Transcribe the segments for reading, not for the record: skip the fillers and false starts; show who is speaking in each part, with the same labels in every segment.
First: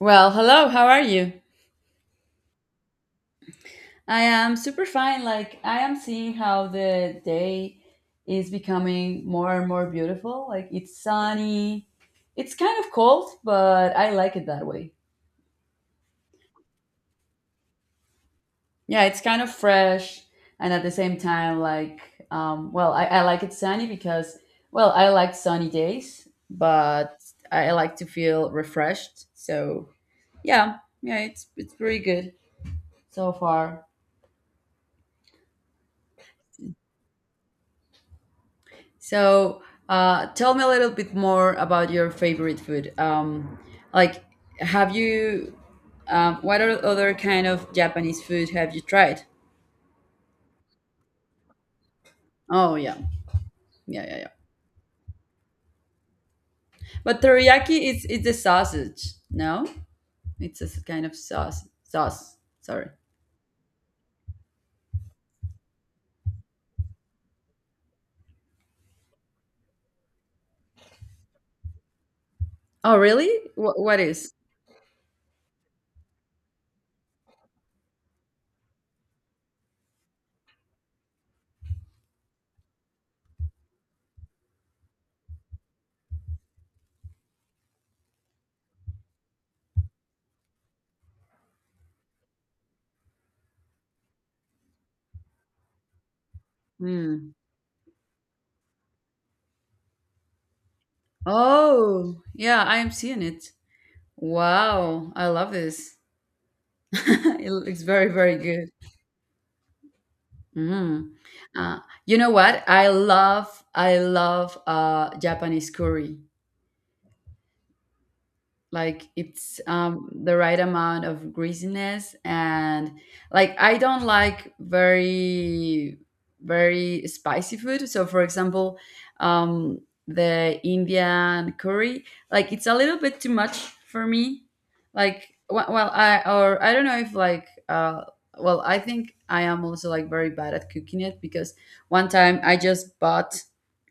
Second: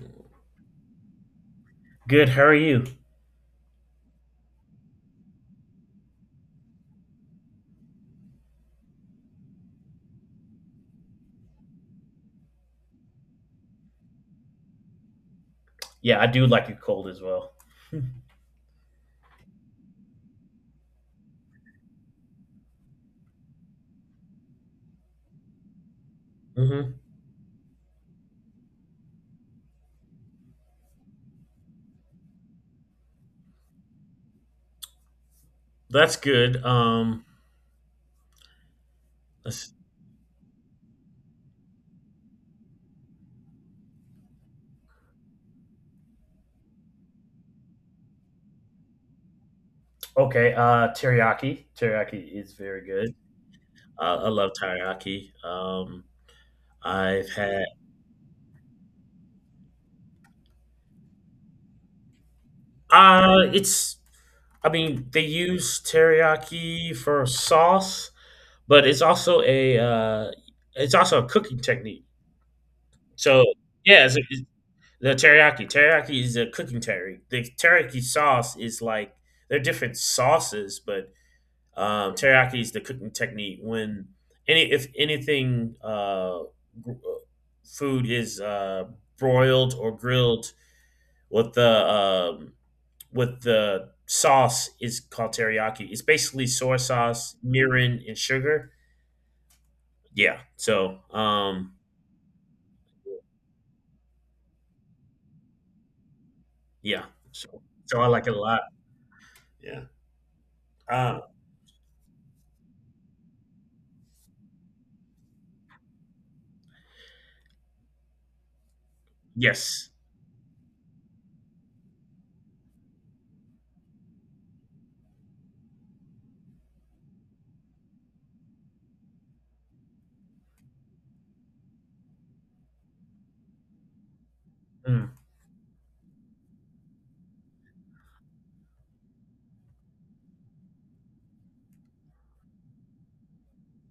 Speaker 1: Well, hello, how are you?
Speaker 2: Good. How are you?
Speaker 1: I am super fine. Like, I am seeing how the day is becoming more and more beautiful. Like, it's sunny. It's kind of cold, but I like it that way.
Speaker 2: Yeah, I do like it cold as well.
Speaker 1: Yeah, it's kind of fresh. And at the same time, like, well, I like it sunny because, well, I like sunny days,
Speaker 2: hmm
Speaker 1: but I like to feel refreshed. So, yeah, yeah, it's pretty good so far.
Speaker 2: That's good.
Speaker 1: So,
Speaker 2: Let's-
Speaker 1: tell me a little bit more about your favorite food. Like, have you, what are other kind of Japanese food have you tried?
Speaker 2: Okay. Teriyaki. Teriyaki is
Speaker 1: Oh
Speaker 2: very
Speaker 1: yeah,
Speaker 2: good.
Speaker 1: yeah,
Speaker 2: I
Speaker 1: yeah, yeah.
Speaker 2: I love teriyaki.
Speaker 1: But
Speaker 2: I've had.
Speaker 1: teriyaki is the sausage. No, kind of sauce. Sauce. Sorry.
Speaker 2: It's. I mean, they use teriyaki for sauce, but it's also a cooking technique.
Speaker 1: Oh really?
Speaker 2: So
Speaker 1: What
Speaker 2: yeah,
Speaker 1: is?
Speaker 2: it's, the teriyaki. Teriyaki is a cooking technique. The teriyaki sauce is like they're different sauces, but teriyaki is the cooking technique when any if anything gr- uh, food is broiled or grilled with the um, with the sauce is called teriyaki. It's basically soy
Speaker 1: Hmm.
Speaker 2: sauce, mirin, and sugar. Yeah.
Speaker 1: Oh yeah, I am seeing it. Wow, I love this.
Speaker 2: Yeah.
Speaker 1: It
Speaker 2: So
Speaker 1: looks
Speaker 2: so I
Speaker 1: very
Speaker 2: like it
Speaker 1: very
Speaker 2: a lot.
Speaker 1: good.
Speaker 2: Yeah.
Speaker 1: Mm.
Speaker 2: Uh,
Speaker 1: Uh, you know what? I love Japanese curry, like it's
Speaker 2: yes.
Speaker 1: the right amount of greasiness and like I don't like very very spicy food. So for example, um the Indian curry, like it's a little bit too much for me.
Speaker 2: Mm,
Speaker 1: Well, I don't know if like well, I think I am also like very bad at cooking it, because one time I just bought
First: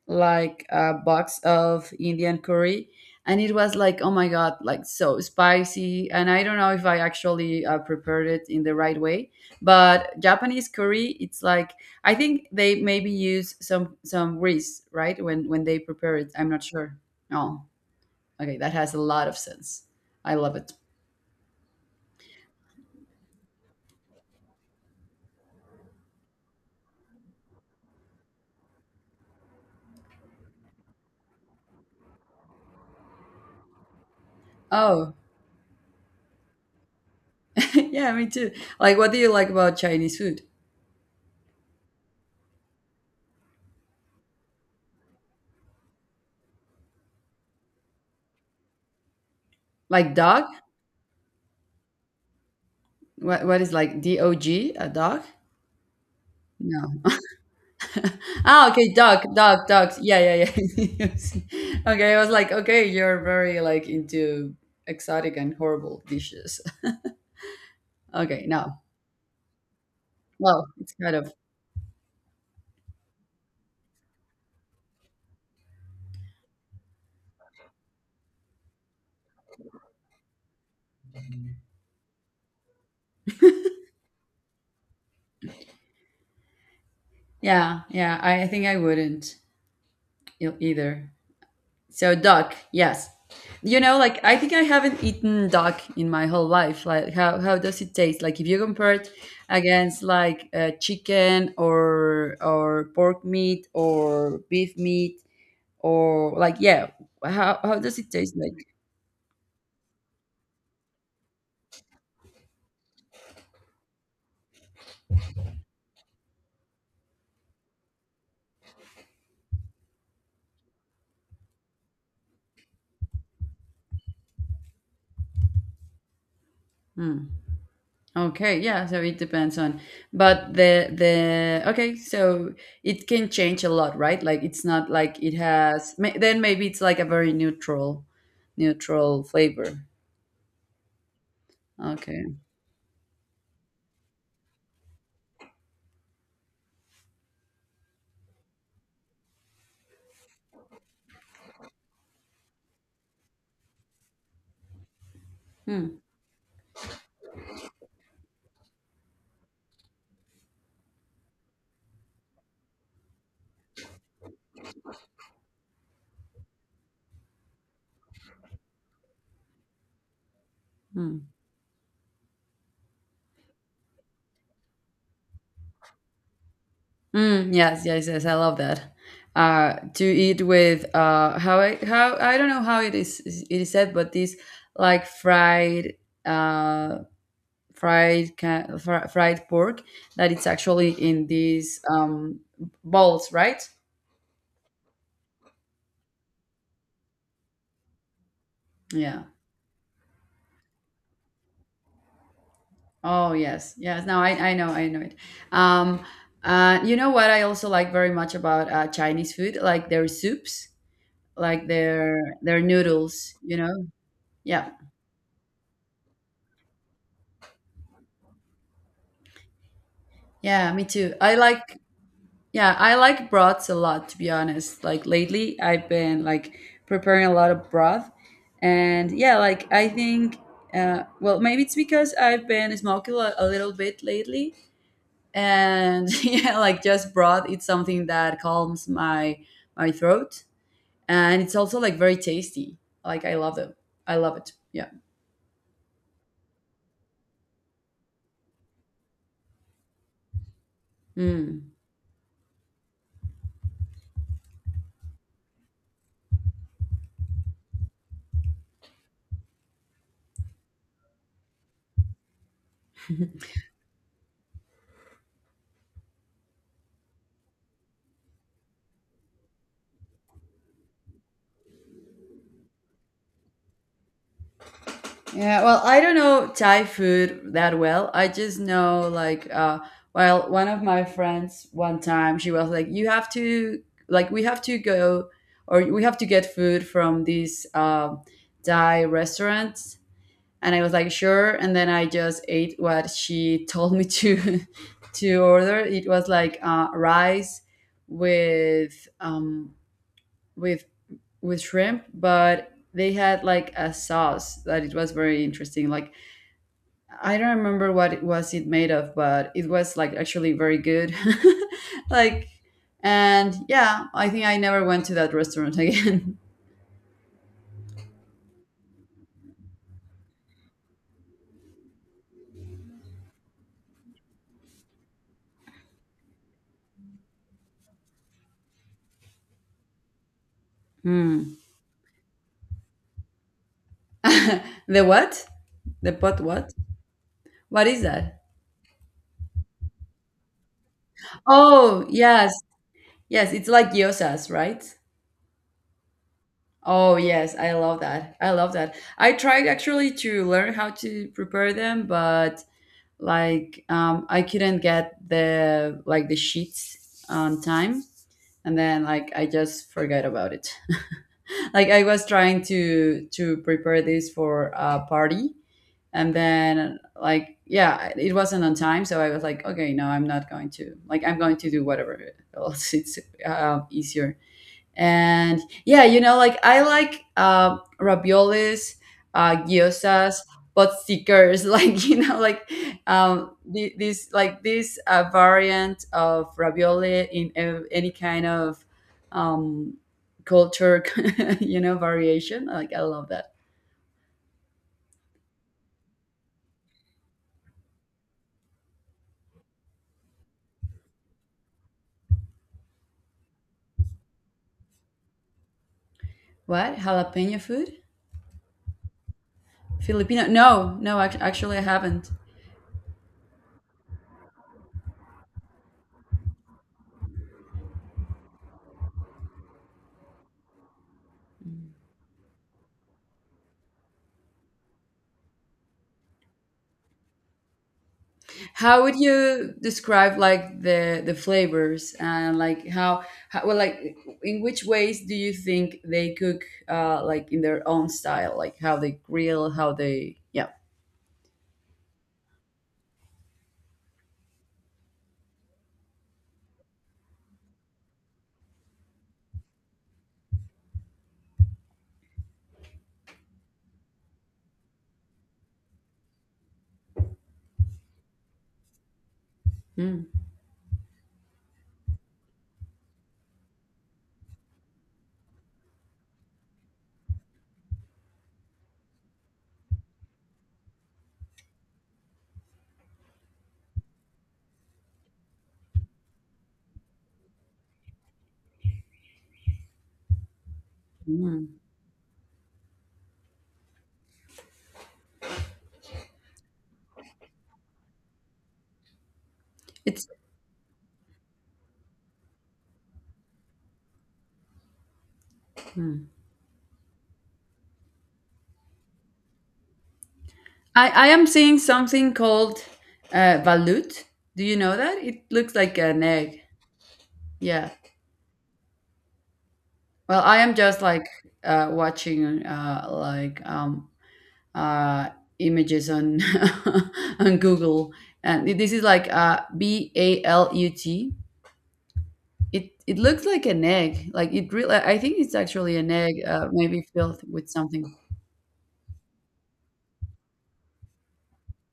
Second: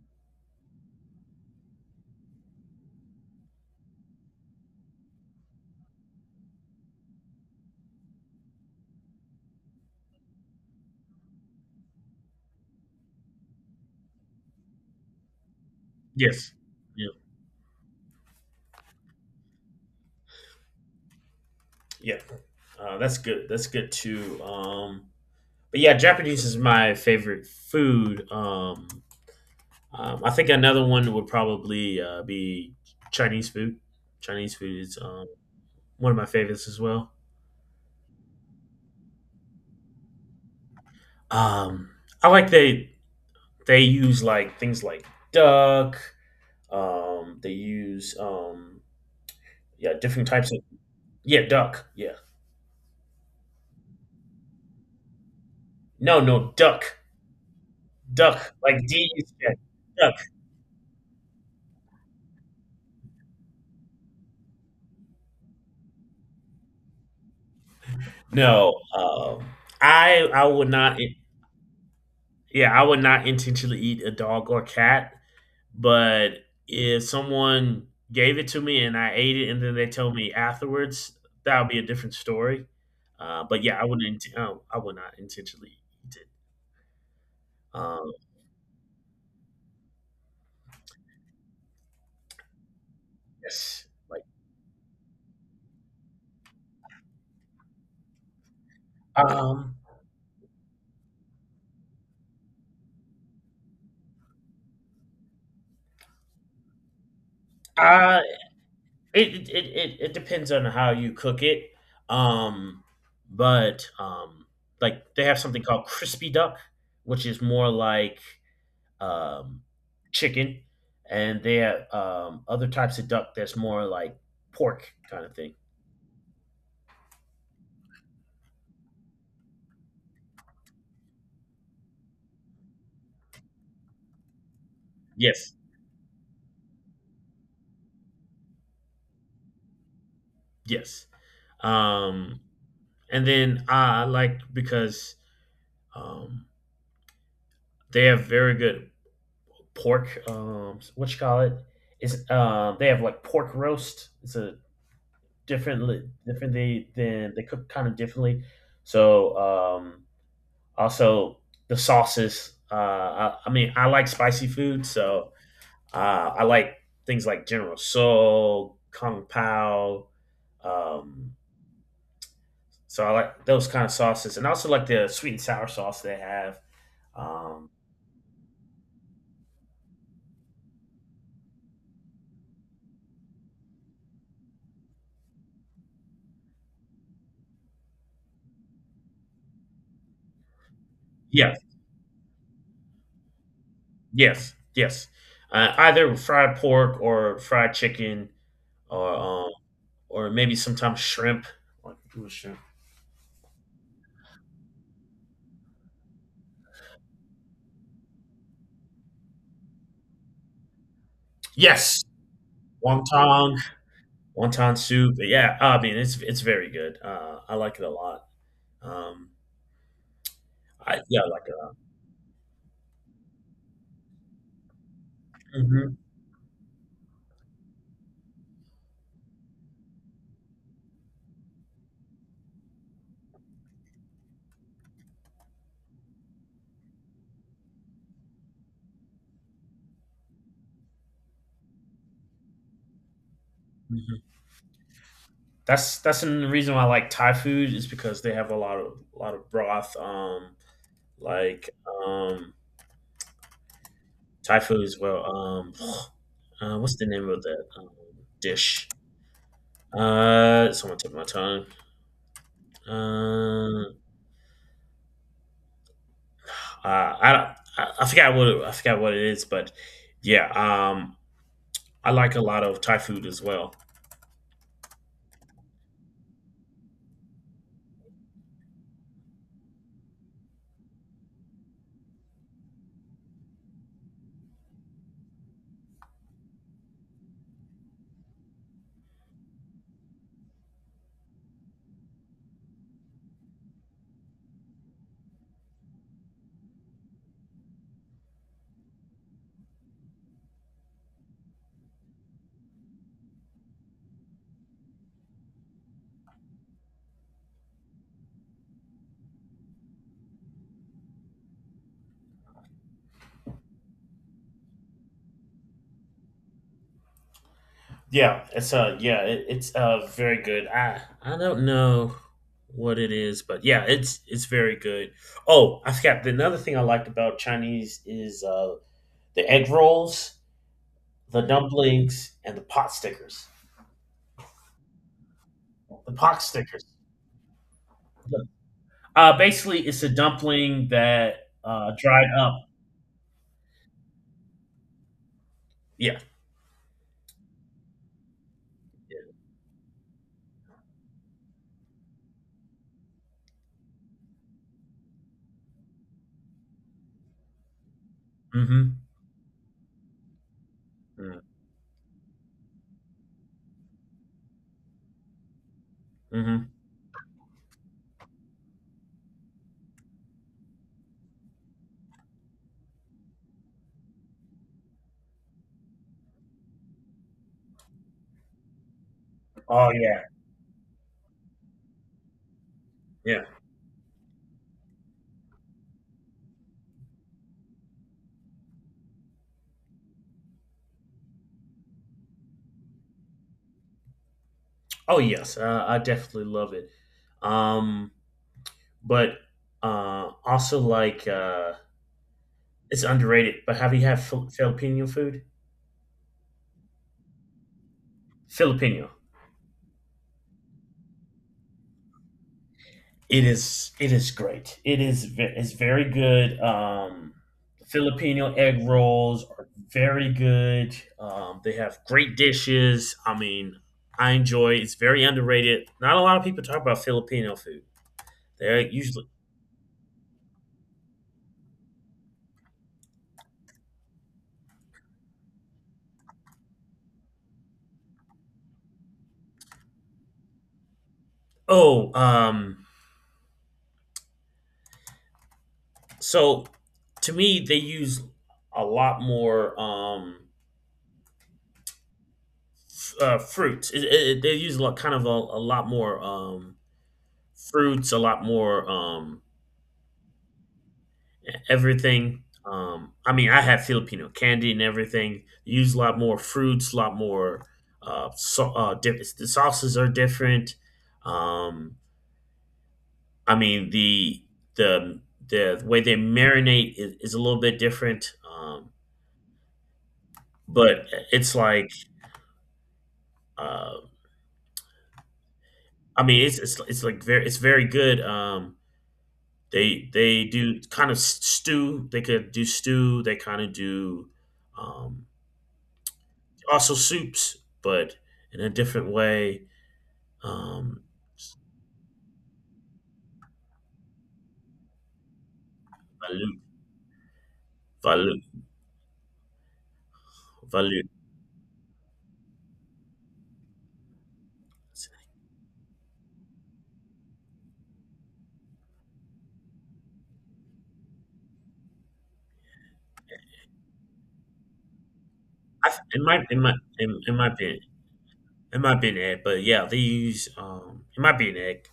Speaker 1: like a box of Indian curry and it was like, oh my god, like so spicy. And I don't know if I actually prepared it in the right way. But Japanese curry, it's like I think they maybe use some grease right when they prepare it. I'm
Speaker 2: yes.
Speaker 1: not sure.
Speaker 2: Yeah.
Speaker 1: Oh, okay, that has a lot of sense. I love it.
Speaker 2: Yeah. That's good. That's good too. But yeah, Japanese is my favorite food. I think another one would probably be Chinese food. Chinese food is
Speaker 1: Oh,
Speaker 2: one of my favorites as well.
Speaker 1: yeah, me too. Like, what do you like about Chinese food?
Speaker 2: Um, I like they use like things like duck. They use yeah
Speaker 1: Like
Speaker 2: different
Speaker 1: dog?
Speaker 2: types of yeah, duck, yeah.
Speaker 1: What is like DOG? A dog?
Speaker 2: No, no,
Speaker 1: No.
Speaker 2: duck. Duck
Speaker 1: Ah,
Speaker 2: like
Speaker 1: okay,
Speaker 2: D
Speaker 1: duck,
Speaker 2: U C K,
Speaker 1: duck, ducks.
Speaker 2: duck.
Speaker 1: Yeah, yeah, yeah. Okay, I was like, okay, you're very like into exotic and horrible dishes. Okay,
Speaker 2: No,
Speaker 1: no.
Speaker 2: I I
Speaker 1: Well,
Speaker 2: would
Speaker 1: it's
Speaker 2: not.
Speaker 1: kind of
Speaker 2: Yeah, I would not intentionally eat a dog or cat. But if someone gave it to me and I ate it and then they tell me afterwards, that would be a different story. But yeah, I would not intentionally eat it.
Speaker 1: yeah,
Speaker 2: Um,
Speaker 1: yeah. I think I wouldn't either. So duck, yes. You
Speaker 2: yes,
Speaker 1: know, like
Speaker 2: like
Speaker 1: I think I haven't eaten duck in my whole life. Like, how does it taste? Like, if you compare it
Speaker 2: um,
Speaker 1: against like chicken or pork meat or beef meat or like, yeah, how does it
Speaker 2: I
Speaker 1: taste like?
Speaker 2: it, it depends on how you cook it. Um, but like they have something called crispy duck, which is more like um, chicken, and they have other types of duck that's more like pork kind of thing.
Speaker 1: Okay, yeah, so it depends on, but the okay, so it can change a lot, right? Like it's not like it
Speaker 2: Yes,
Speaker 1: has may, then maybe it's like a very neutral neutral flavor.
Speaker 2: yes.
Speaker 1: Okay.
Speaker 2: Um, and then I like because um, they have very good pork. What you call it? It's they have like pork roast. It's a
Speaker 1: Hmm.
Speaker 2: different different they than they cook kind of differently. So um, also the sauces. I mean, I like spicy food, so I like things like General Soul, Kung Pao.
Speaker 1: Hmm.
Speaker 2: Um, so I like those kind of sauces, and I also like the sweet and sour sauce they have.
Speaker 1: Mm,
Speaker 2: Um,
Speaker 1: yes, yes, yes. I love that. To eat with how I don't know how it is said, but this like fried uh fried pork that it's actually in
Speaker 2: yes,
Speaker 1: these bowls, right?
Speaker 2: yes, yes. Either fried pork or fried chicken, or
Speaker 1: Yeah.
Speaker 2: maybe sometimes shrimp. Like, ooh, shrimp.
Speaker 1: Oh yes, yes. No, I know, I know it. Um, you know what I also like very much about Chinese food, like their soups, like
Speaker 2: Yes,
Speaker 1: their noodles. You
Speaker 2: wonton,
Speaker 1: know. Yeah.
Speaker 2: wonton soup. Yeah, I mean it's very good. I like it a lot. Um,
Speaker 1: Yeah. Me
Speaker 2: I
Speaker 1: too.
Speaker 2: yeah, I
Speaker 1: I
Speaker 2: like it a lot.
Speaker 1: like. Yeah, I like broths a lot, to be honest. Like lately, I've
Speaker 2: hmm
Speaker 1: been like preparing a lot of broth, and yeah, like I think, well, maybe it's because I've been smoking a little bit lately, and yeah, like just broth, it's something that calms my my throat, and it's also like very tasty. Like I love them. I love it. Yeah.
Speaker 2: That's the reason why I like Thai food is because they have a lot of broth. Like
Speaker 1: Mm.
Speaker 2: um, Thai food as well. What's the name of that dish? Someone took my tongue. Um, I don't. I forgot what it, I forgot what it is, but yeah, I like a lot of Thai food as well.
Speaker 1: Yeah, well, I don't know Thai food that well. I just know like well, one of my friends one time she was like, you have to like we have to go or we have to get food from these Thai restaurants. And I was like sure, and then I just ate what she told me to to order. It was like rice with with with shrimp, but they had like a sauce that it was very interesting. Like I don't remember what it was it made of, but it was like actually very good. Like, and yeah, I think I never went to that restaurant again.
Speaker 2: Yeah, it's very good. I don't know what it is, but yeah, it's very good. Oh, I forgot the another thing I liked about Chinese is the egg rolls, the
Speaker 1: Hmm.
Speaker 2: dumplings, and the pot stickers.
Speaker 1: The what? The
Speaker 2: The
Speaker 1: pot
Speaker 2: pot
Speaker 1: what?
Speaker 2: stickers.
Speaker 1: What is that?
Speaker 2: Basically it's a dumpling that
Speaker 1: Oh,
Speaker 2: dried
Speaker 1: yes.
Speaker 2: up.
Speaker 1: Yes, it's like gyozas, right?
Speaker 2: Yeah.
Speaker 1: Oh, yes, I love that. I love that. I tried actually to learn how to prepare them, but like I couldn't get the like the sheets on time, and
Speaker 2: Mhm.
Speaker 1: then like I just forgot about it.
Speaker 2: Mm.
Speaker 1: Like I was trying to prepare this for a party, and
Speaker 2: Mhm.
Speaker 1: then like yeah, it wasn't on time. So I was like, okay, no, I'm not going to, like I'm going to do whatever else. It's easier. And yeah, you know, like I like raviolis,
Speaker 2: Oh yeah.
Speaker 1: gyozas, but stickers, like you know, like
Speaker 2: Yeah.
Speaker 1: this like this variant of ravioli in any kind of um, culture, you know, variation. Like I love that.
Speaker 2: Oh yes. I definitely love it. Um but also like uh, it's underrated, but have you had Filipino food?
Speaker 1: What jalapeno food?
Speaker 2: Filipino.
Speaker 1: Filipino? No, no, actually I haven't.
Speaker 2: It is. It is great. It's very good. Filipino egg rolls are very good. They have great dishes. I mean, I enjoy. It's very underrated. Not a lot of people talk about Filipino food. They're
Speaker 1: How would
Speaker 2: usually
Speaker 1: you describe like the flavors and like how well like in which ways do you think they cook like in their own style, like how they grill, how they, yeah.
Speaker 2: oh. So to me, they use a lot more fruits. They use a lot, kind of a lot more fruits, a lot more
Speaker 1: Mm,
Speaker 2: everything. I mean, I had Filipino candy and everything. Use a lot more fruits, a lot more. So, the sauces are different. Um, I mean, the the way they marinate is a little bit different. But it's
Speaker 1: mm.
Speaker 2: like, uh, I mean, it's like very, it's very good. They
Speaker 1: It's
Speaker 2: they do kind of stew. They could do stew. They kind of do. Um, also soups, but in a different way. Um,
Speaker 1: I am seeing something called balut. Do you know that? It looks like an
Speaker 2: Valu,
Speaker 1: egg. Yeah,
Speaker 2: Valu,
Speaker 1: well, I am just
Speaker 2: Valu.
Speaker 1: like watching like uh, images on on Google, and this is like BALUT. It it looks like an egg. Like it really, I think it's actually an
Speaker 2: It
Speaker 1: egg,
Speaker 2: might, it might,
Speaker 1: maybe
Speaker 2: it,
Speaker 1: filled with something.
Speaker 2: it might be an egg, but yeah, they use. It might be an egg.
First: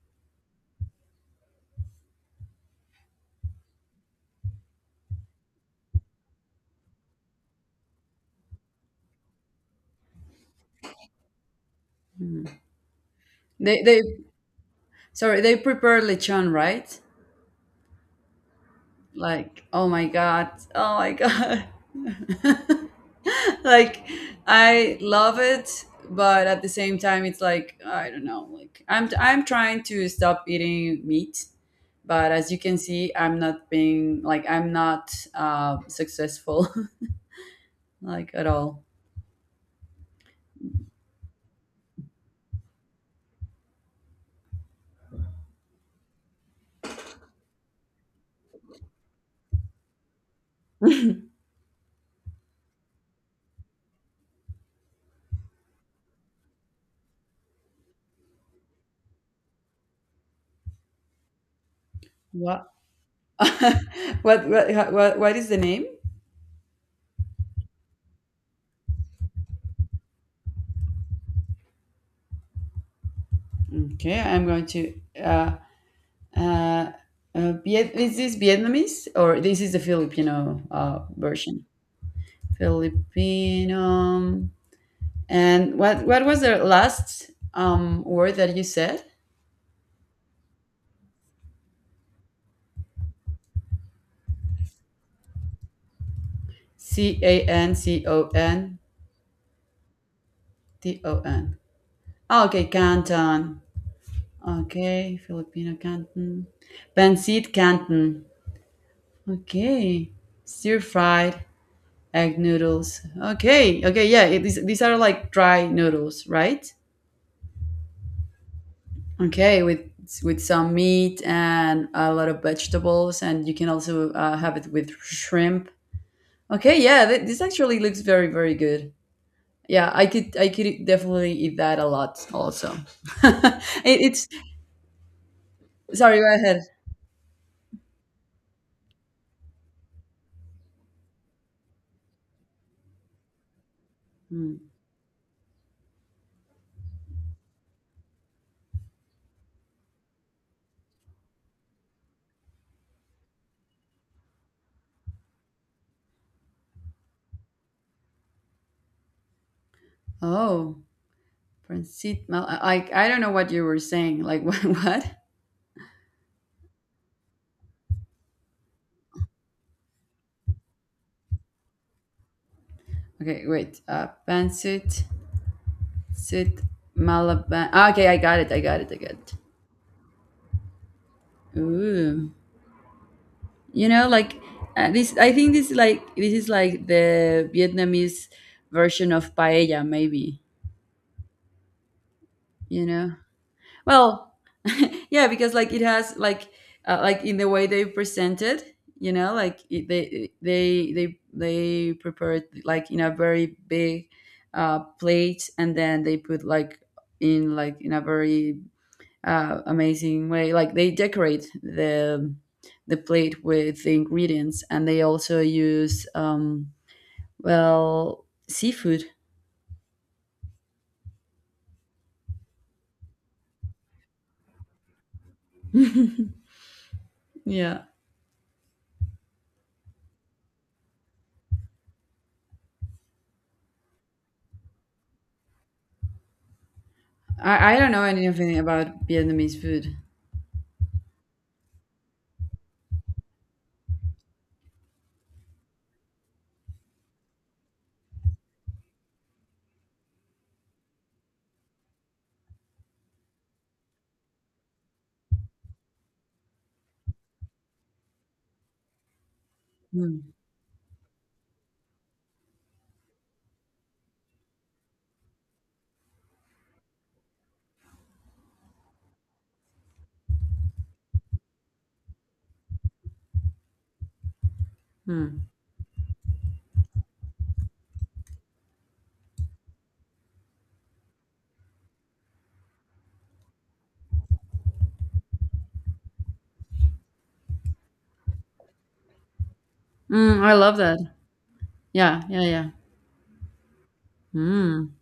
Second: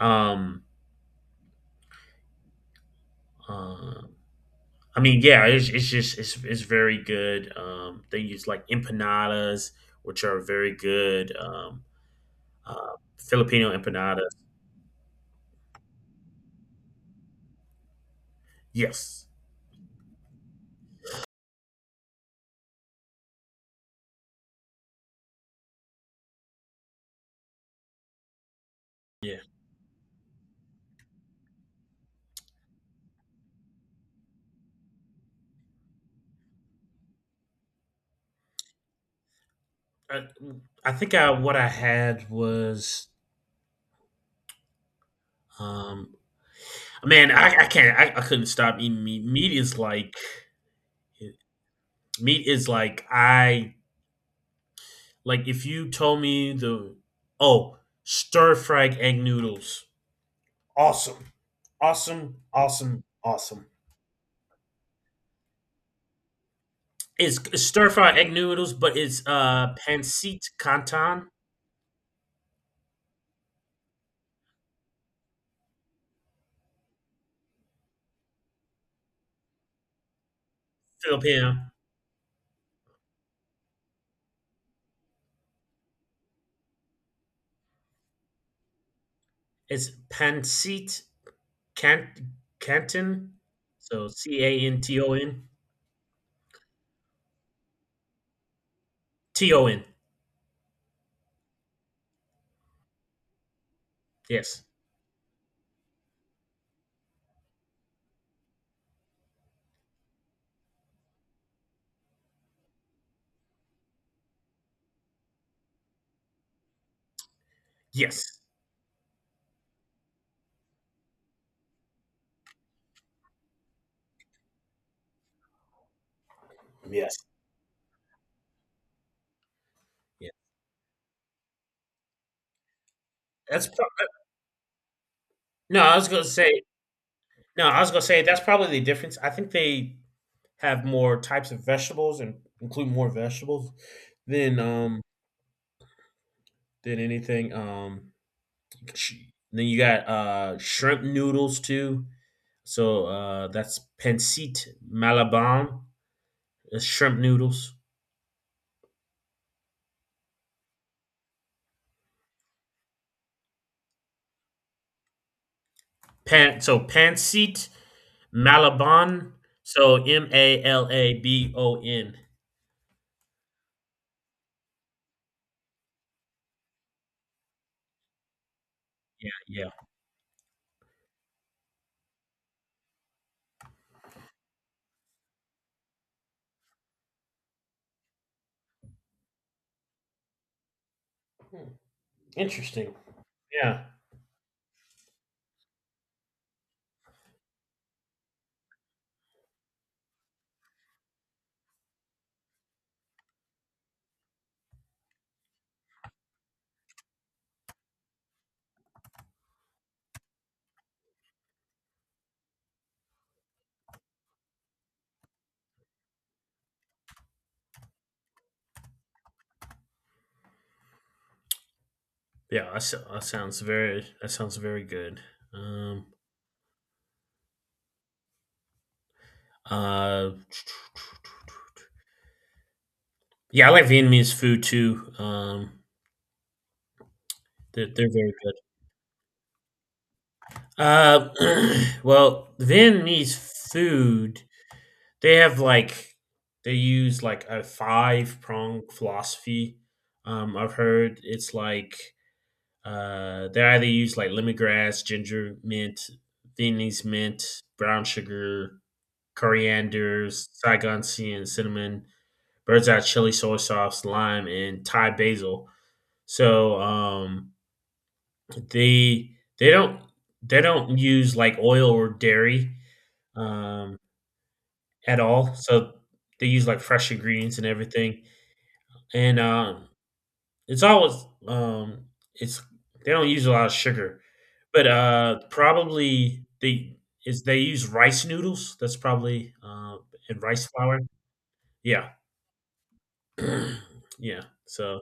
Speaker 2: Um, uh, I mean, yeah, it's it's very good. They use like empanadas, which are very good. Uh, Filipino
Speaker 1: They
Speaker 2: empanadas.
Speaker 1: sorry, they prepare lechon, right?
Speaker 2: Yes.
Speaker 1: Like oh my god, oh my god. Like I love it, but at the same time it's like I don't know, like i'm
Speaker 2: Yeah.
Speaker 1: i'm trying to stop eating meat, but as you can see, I'm not being like, I'm not successful, like at all.
Speaker 2: I, I think I, what I had was um, man, I can't. I couldn't stop eating meat. Meat is like I like if you told me the oh, stir fried egg noodles, awesome, awesome,
Speaker 1: What?
Speaker 2: awesome, awesome.
Speaker 1: What what is the name?
Speaker 2: It's stir fried egg noodles, but it's pancit canton.
Speaker 1: Okay, I'm going to uh uh, Viet- is this Vietnamese or this is the Filipino version?
Speaker 2: Filipino.
Speaker 1: Filipino. And what was the last word that you said?
Speaker 2: It's pancit can canton, so C A N T O N
Speaker 1: C A N C O N
Speaker 2: T O N.
Speaker 1: T O N. Ah, okay, Canton.
Speaker 2: Yes,
Speaker 1: Okay, Filipino Canton. Pancit Canton. Okay, stir fried egg noodles. Okay, okay, yeah, it, these are like dry noodles, right?
Speaker 2: yes,
Speaker 1: Okay, with some meat and a lot of vegetables, and you can also have it with shrimp. Okay, yeah,
Speaker 2: yes.
Speaker 1: this actually looks very very good. Yeah, I could
Speaker 2: Yeah.
Speaker 1: I could definitely eat that a lot also.
Speaker 2: That's pro-
Speaker 1: It, it's
Speaker 2: no. I was
Speaker 1: sorry,
Speaker 2: gonna
Speaker 1: go ahead.
Speaker 2: say no, I was gonna say that's probably the difference. I think they have more types of vegetables and include more vegetables than
Speaker 1: Hmm.
Speaker 2: um than anything. Sh- then you got shrimp noodles too. So that's pancit malabon, is shrimp noodles.
Speaker 1: Oh, pancit I don't know what you were saying, like what what.
Speaker 2: Pancit malabon. So Malabon.
Speaker 1: Okay, wait, pancit sit malaban. Ah, okay, I got it, I got it, I got it.
Speaker 2: Yeah, yeah.
Speaker 1: Ooh. You know like this I think this is like the Vietnamese version of paella maybe.
Speaker 2: Hmm,
Speaker 1: You
Speaker 2: interesting.
Speaker 1: know,
Speaker 2: Yeah,
Speaker 1: well yeah, because like it has like in the way they present it, you know, like it, they prepare it like in a very big plate, and then they put like in a very amazing way, like they decorate the plate with the ingredients, and they also use well, seafood.
Speaker 2: yeah. That sounds very. That sounds very good. Um,
Speaker 1: Yeah,
Speaker 2: Uh, yeah, I like Vietnamese food too.
Speaker 1: I
Speaker 2: They're,
Speaker 1: don't know
Speaker 2: they're very good.
Speaker 1: anything about Vietnamese food.
Speaker 2: Uh, well, Vietnamese food, they have like, they use like a five prong philosophy. I've heard it's like, they either use like lemongrass, ginger, mint, Vietnamese mint, brown sugar,
Speaker 1: Hmm.
Speaker 2: coriander, Saigon sea and cinnamon, bird's eye chili, soy sauce, lime, and Thai basil. So, they they don't they don't use, like, oil or dairy, um, at
Speaker 1: Hmm.
Speaker 2: all, so they use, like, fresh ingredients and everything, and, it's always, it's they don't use a lot of sugar, but, probably they is they use rice noodles, that's probably, uh,
Speaker 1: Mm,
Speaker 2: and
Speaker 1: I
Speaker 2: rice
Speaker 1: love that.
Speaker 2: flour. Yeah.
Speaker 1: Yeah, yeah, yeah.
Speaker 2: Yeah,
Speaker 1: Mm,
Speaker 2: so,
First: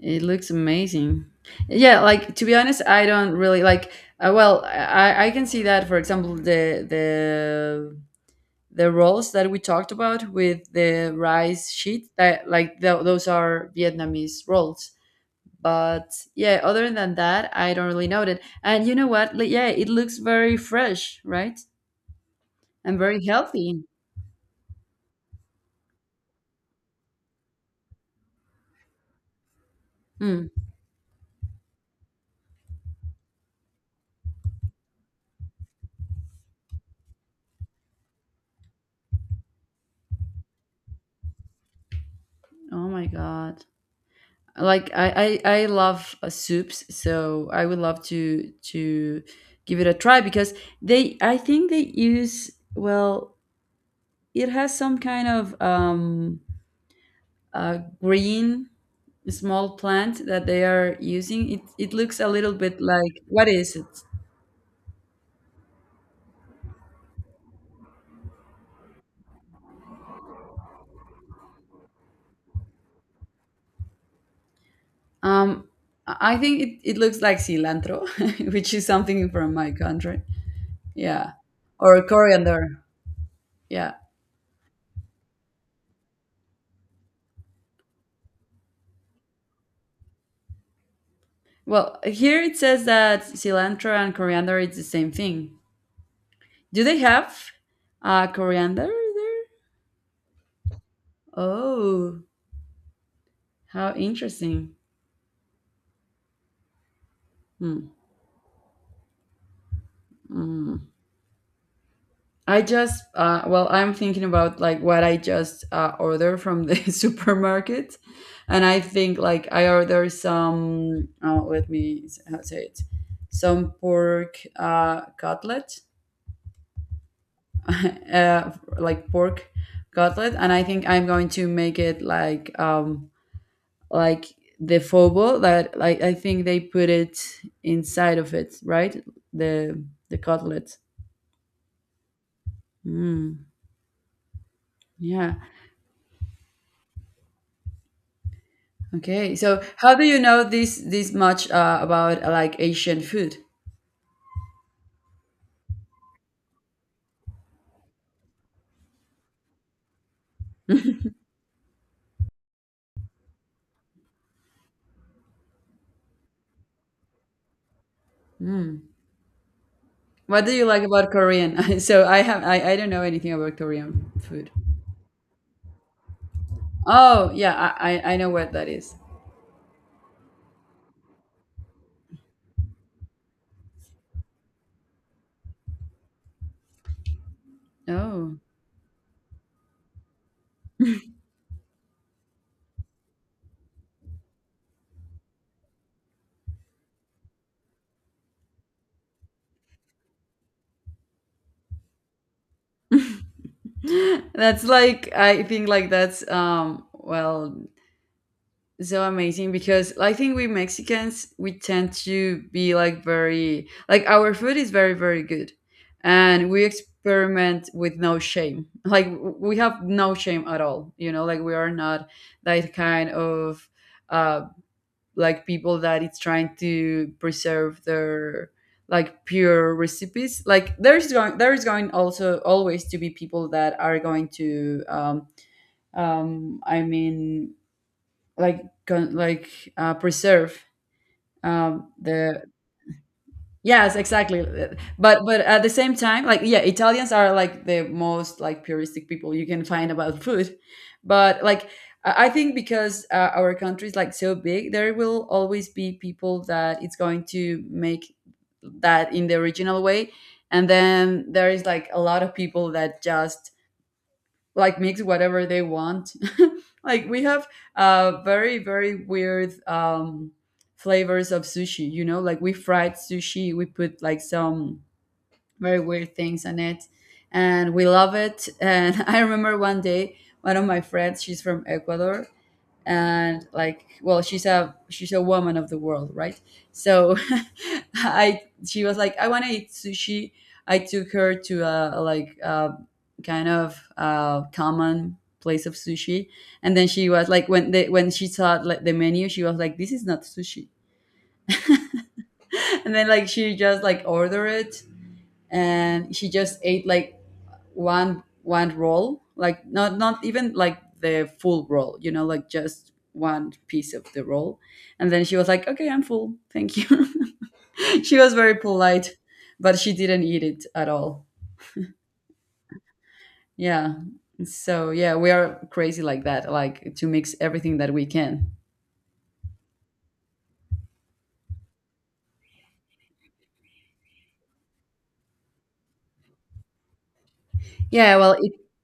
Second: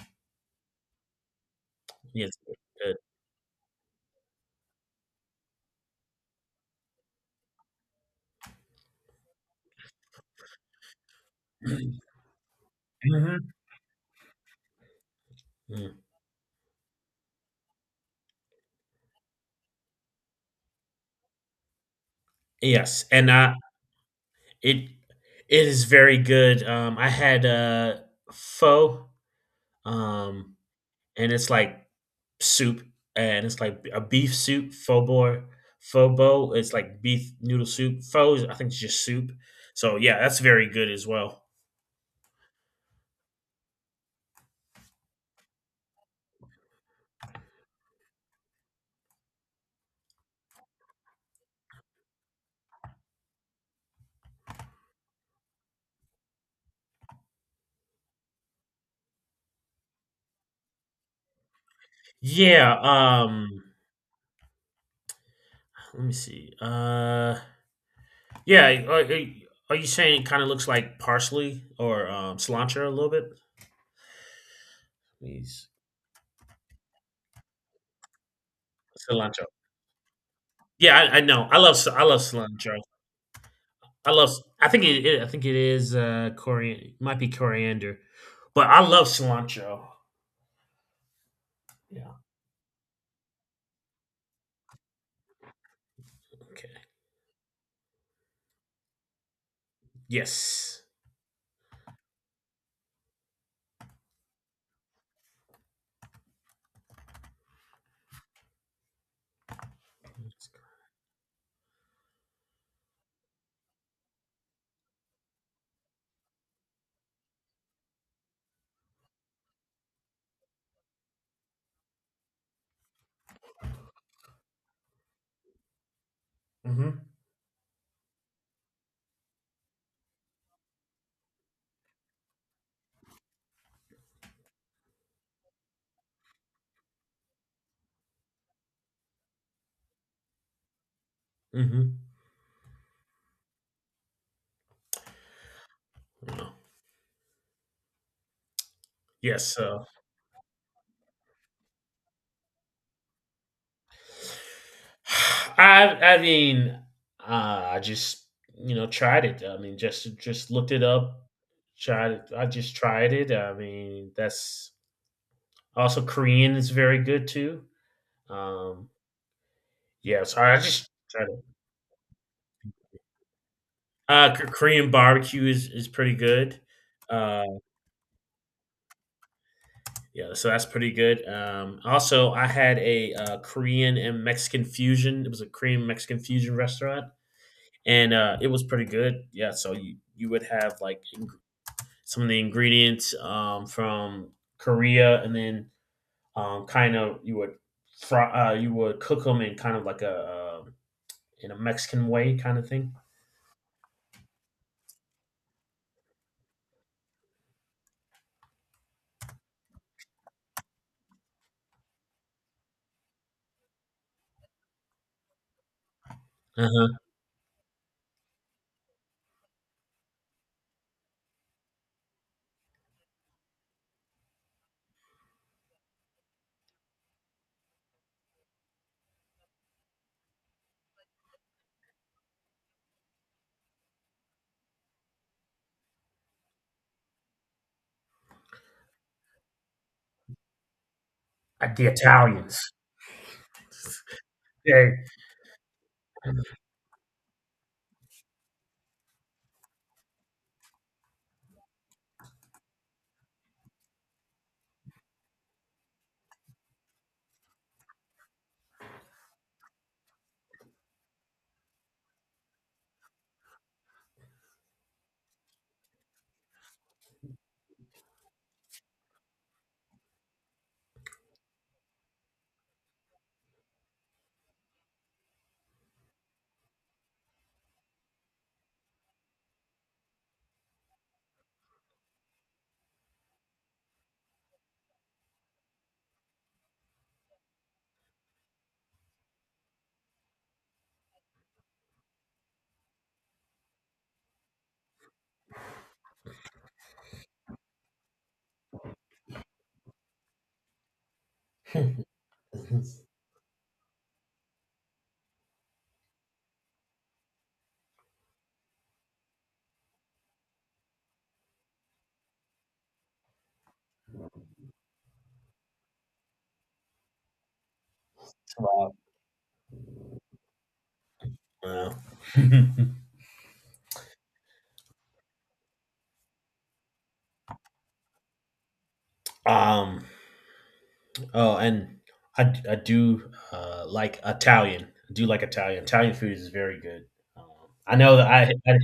Speaker 1: it looks amazing. Yeah,
Speaker 2: yes,
Speaker 1: like to be honest,
Speaker 2: good.
Speaker 1: I don't really like. Well, I can see that. For example, the rolls that we talked about with the rice sheet that like those
Speaker 2: Mhm.
Speaker 1: are Vietnamese rolls.
Speaker 2: Mm.
Speaker 1: But yeah, other than that, I don't really know it. And you know what? Like, yeah, it looks very fresh, right? And
Speaker 2: Yes,
Speaker 1: very
Speaker 2: and I,
Speaker 1: healthy.
Speaker 2: It it is very good. I had pho,
Speaker 1: Mm.
Speaker 2: um, and it's like soup, and it's like a beef soup, pho boy, pho bo. It's like beef noodle soup. Pho, is, I think, it's just soup. So yeah, that's very good as well.
Speaker 1: Oh my god. Like I love soups, so I would love to give it a try, because they, I think they use, well, it has some kind of green small plant that they are using. It looks a little
Speaker 2: Yeah.
Speaker 1: bit like, what is it?
Speaker 2: Let me see. Yeah. Are you saying it kind of looks like parsley or cilantro a little bit?
Speaker 1: um i
Speaker 2: Please,
Speaker 1: I think it, it looks like cilantro which is something
Speaker 2: cilantro.
Speaker 1: from my country.
Speaker 2: Yeah, I
Speaker 1: Yeah,
Speaker 2: know. I love
Speaker 1: or
Speaker 2: I love
Speaker 1: coriander,
Speaker 2: cilantro.
Speaker 1: yeah.
Speaker 2: I love. I think it. I think it is coriander. Might be coriander, but I love cilantro.
Speaker 1: Well,
Speaker 2: Yeah.
Speaker 1: here it says that cilantro and coriander is the same thing.
Speaker 2: Okay.
Speaker 1: Do they have coriander there?
Speaker 2: Yes.
Speaker 1: Oh, how interesting. Hmm, hmm. I just, well, I'm thinking about like what I just ordered from the supermarket. And I think like I ordered some, oh, let me how to say it, some pork cutlet,
Speaker 2: Mm-hmm.
Speaker 1: uh, like pork cutlet. And I think I'm going to make it like the fobo that like I think they put it inside of it, right? The the cutlet.
Speaker 2: Mm-hmm.
Speaker 1: Mm, yeah. Okay.
Speaker 2: Yes.
Speaker 1: So
Speaker 2: So,
Speaker 1: how do you know this much about like Asian food?
Speaker 2: I. I mean, I just you know tried it. I mean, just looked it up. Tried it. I just tried it. I mean, that's also Korean is very good too. Um. Yeah. So
Speaker 1: What do
Speaker 2: I
Speaker 1: you like
Speaker 2: just
Speaker 1: about
Speaker 2: tried it.
Speaker 1: Korean? So I don't know anything about Korean food.
Speaker 2: Korean barbecue is pretty good.
Speaker 1: Oh
Speaker 2: Uh,
Speaker 1: yeah, I know what that is.
Speaker 2: yeah, so that's pretty good. Also, I had a Korean and Mexican fusion. It was a Korean Mexican fusion restaurant, and
Speaker 1: Oh.
Speaker 2: it was pretty good. Yeah, so you would have some of the ingredients from Korea, and then kind of you would fry, you would cook them in kind of like a in a Mexican way kind of thing.
Speaker 1: That's like I think like that's well so amazing because I think we Mexicans, we tend to be like very, like our food is very, very good, and we
Speaker 2: Uh-huh.
Speaker 1: experiment with no shame. Like we have no shame at all, you know, like we are not that kind of uh like people that it's trying to preserve their like pure recipes. Like there is going also always to be people that are going to um i mean like like preserve
Speaker 2: Like the
Speaker 1: the,
Speaker 2: Italians.
Speaker 1: yes exactly. Uh,
Speaker 2: Yeah.
Speaker 1: but but at the same time, like yeah, Italians are like the most like puristic people you can find about food, but like I think because our country is like so big, there will always be people that it's going to make that in the original way, and then there is like a lot of people that just like mix whatever they want. Like we have very, very weird flavors of sushi. You know, like we fried sushi, we put like some very weird things on it, and we love it. And I remember one day one of my friends, she's from Ecuador, and like well she's a woman of the world, right? So I she was like, I want to eat sushi. I took her to a like a kind of common place of sushi, and then she was like, when they, when she saw like the menu, she was like, this is not sushi. And then like she just like ordered it, and she just ate like one roll, like not even like the full roll, you know, like just one piece of the roll. And then she was like, okay, I'm full, thank you. She was very
Speaker 2: Wow.
Speaker 1: polite, but she didn't eat it at all.
Speaker 2: Wow.
Speaker 1: Yeah, so yeah, we are crazy like that, like to mix everything that we can.
Speaker 2: um. Oh, and I do like Italian. I do like Italian. Italian food is very good. Um, I
Speaker 1: Yeah
Speaker 2: know that
Speaker 1: well,
Speaker 2: I,
Speaker 1: it,
Speaker 2: I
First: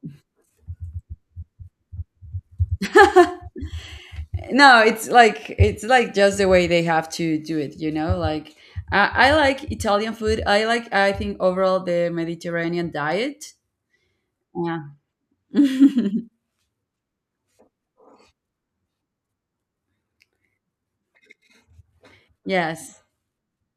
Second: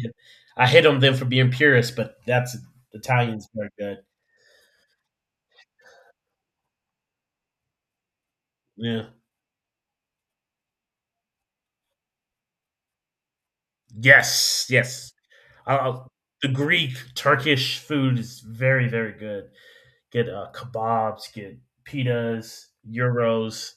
Speaker 2: I hit on them for being purists, but that's Italian's very good.
Speaker 1: no it's like, it's like just the way they have to do it, you know, like
Speaker 2: Yeah.
Speaker 1: I like Italian food. I like, I think overall the Mediterranean diet.
Speaker 2: Yes. Yes. Uh, uh, the Greek Turkish food is very very good. Get kebabs. Get pitas.
Speaker 1: Yes.
Speaker 2: Euros.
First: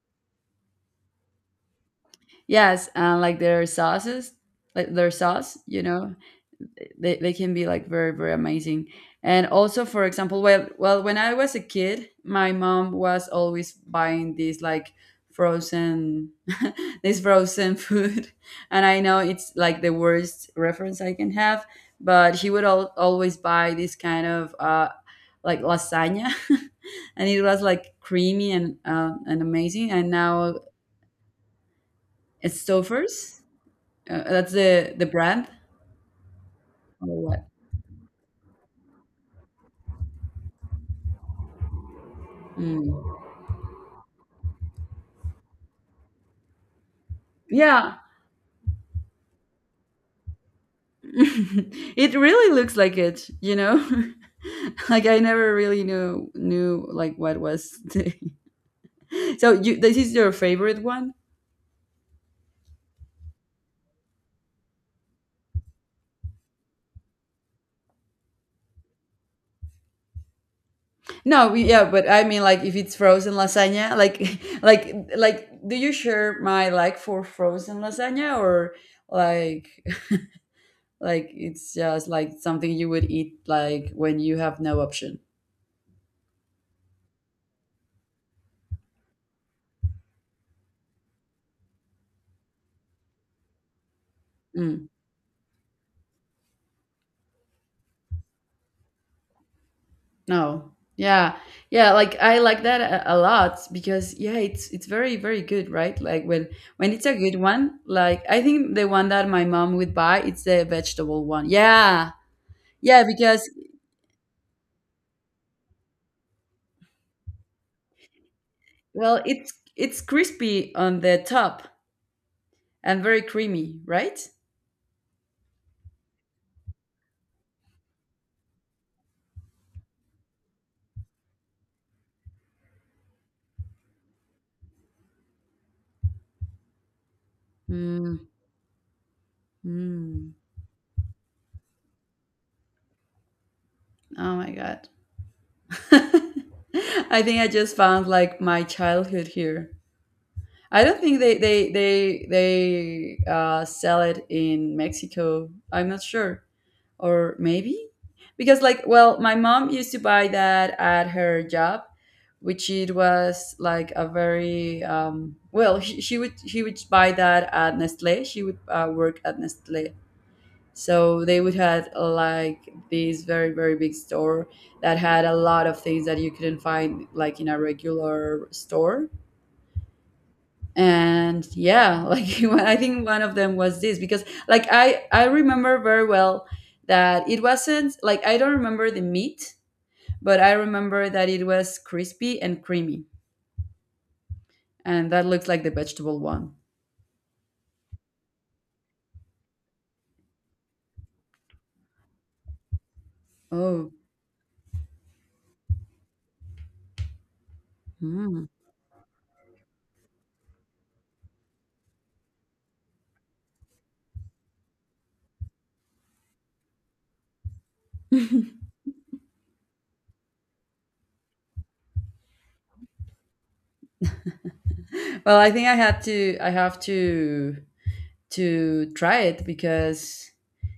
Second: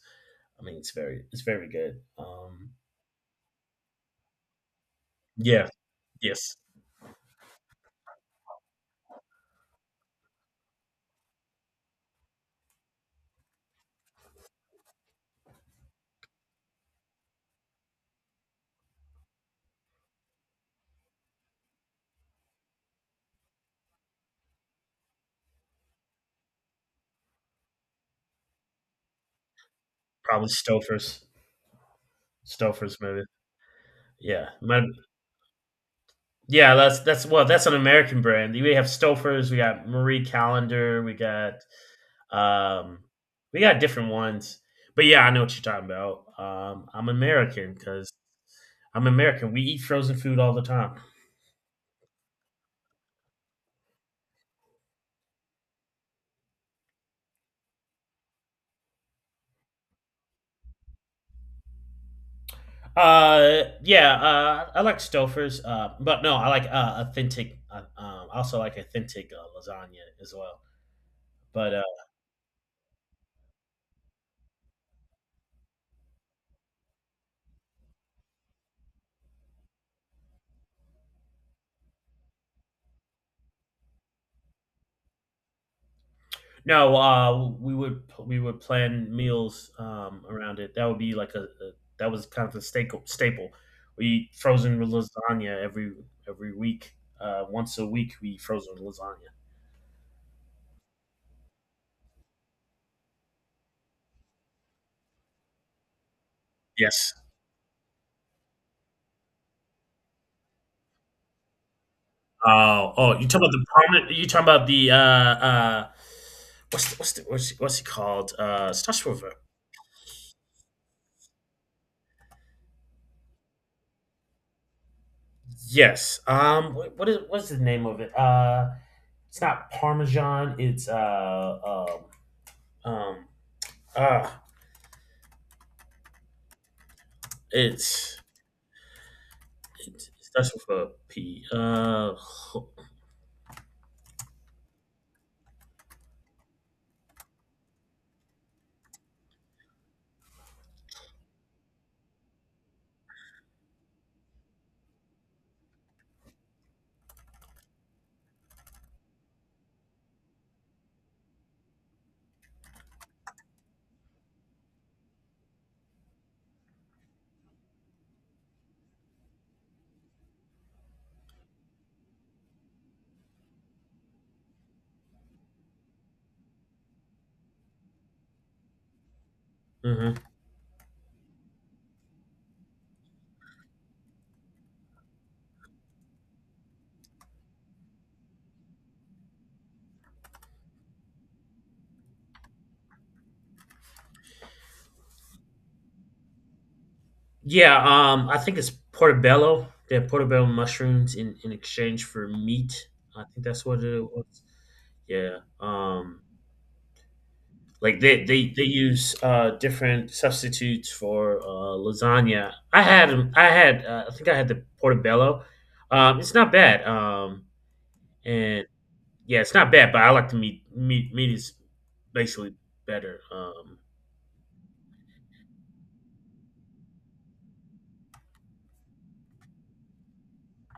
Speaker 2: It's very it's very good.
Speaker 1: Yes. And like their sauces, like their sauce,
Speaker 2: Yeah.
Speaker 1: you know,
Speaker 2: Yes.
Speaker 1: they can be like very, very amazing. And also, for example, well, when I was a kid, my mom was always buying these like frozen, this frozen food. And I know it's like the worst reference I can have, but she would always buy this kind of like lasagna. And it was like creamy and amazing. And
Speaker 2: Probably
Speaker 1: now
Speaker 2: Stouffer's. Stouffer's maybe.
Speaker 1: Stouffer's?
Speaker 2: Yeah,
Speaker 1: That's
Speaker 2: my,
Speaker 1: the brand
Speaker 2: yeah.
Speaker 1: or
Speaker 2: That's
Speaker 1: what?
Speaker 2: well. That's an American brand. We have Stouffer's. We got Marie Calendar. Um,
Speaker 1: Mm.
Speaker 2: we got different ones. But yeah, I know what you're talking about.
Speaker 1: Yeah,
Speaker 2: I'm American. We eat frozen food all the time.
Speaker 1: it really looks like it. You know, like I never really knew like what was. The... So you, this is your favorite one?
Speaker 2: Yeah. I like Stouffer's. But no, I like authentic. Also like authentic lasagna as well.
Speaker 1: No,
Speaker 2: But
Speaker 1: yeah, but I mean, like if it's frozen lasagna, like like do you share my like for frozen lasagna or like like it's just like something you would eat like when you have no option?
Speaker 2: no, we would plan meals around it. That would be like a that was kind of a staple. Staple. We eat frozen
Speaker 1: Mm.
Speaker 2: lasagna every week. Once a week, we eat frozen lasagna.
Speaker 1: No. Yeah. Yeah, like I like that a lot because yeah, it's very, very good, right? Like when it's
Speaker 2: Yes.
Speaker 1: a good one, like I think the one that my mom would buy, it's the vegetable one. Yeah.
Speaker 2: Oh,
Speaker 1: Yeah,
Speaker 2: oh, you talking
Speaker 1: because
Speaker 2: about the prominent? You talking about the what's he called? Stash
Speaker 1: well,
Speaker 2: River.
Speaker 1: it's crispy on the top and very creamy, right?
Speaker 2: Yes. What's the name of it? It's not Parmesan. It's um, um, ah,
Speaker 1: Mm,
Speaker 2: it's it
Speaker 1: mm.
Speaker 2: starts with a P.
Speaker 1: Oh my God. I think I just found like my childhood here. I don't think they sell it in Mexico. I'm not sure, or maybe because like well, my mom used to buy that at her job, which it was like a very well. She would buy that at Nestle. She would work at Nestle, so they would had like this very, very big store that had a lot of things that you couldn't find like in a regular store.
Speaker 2: Mhm.
Speaker 1: And yeah, like I think one of them was this because like I remember very well that it wasn't like, I don't remember the meat, but I remember that it was crispy and creamy, and that looked like the vegetable one.
Speaker 2: Yeah, I think it's portobello. They have portobello mushrooms in exchange for meat. I think that's what
Speaker 1: Oh.
Speaker 2: it was. Yeah. Like they,
Speaker 1: Mm.
Speaker 2: they, they use different substitutes for lasagna. I had I think I had the portobello. It's not bad. And Yeah, it's not bad. But I like the meat. Meat is basically better.
Speaker 1: Well, I think I had to, I have to try it because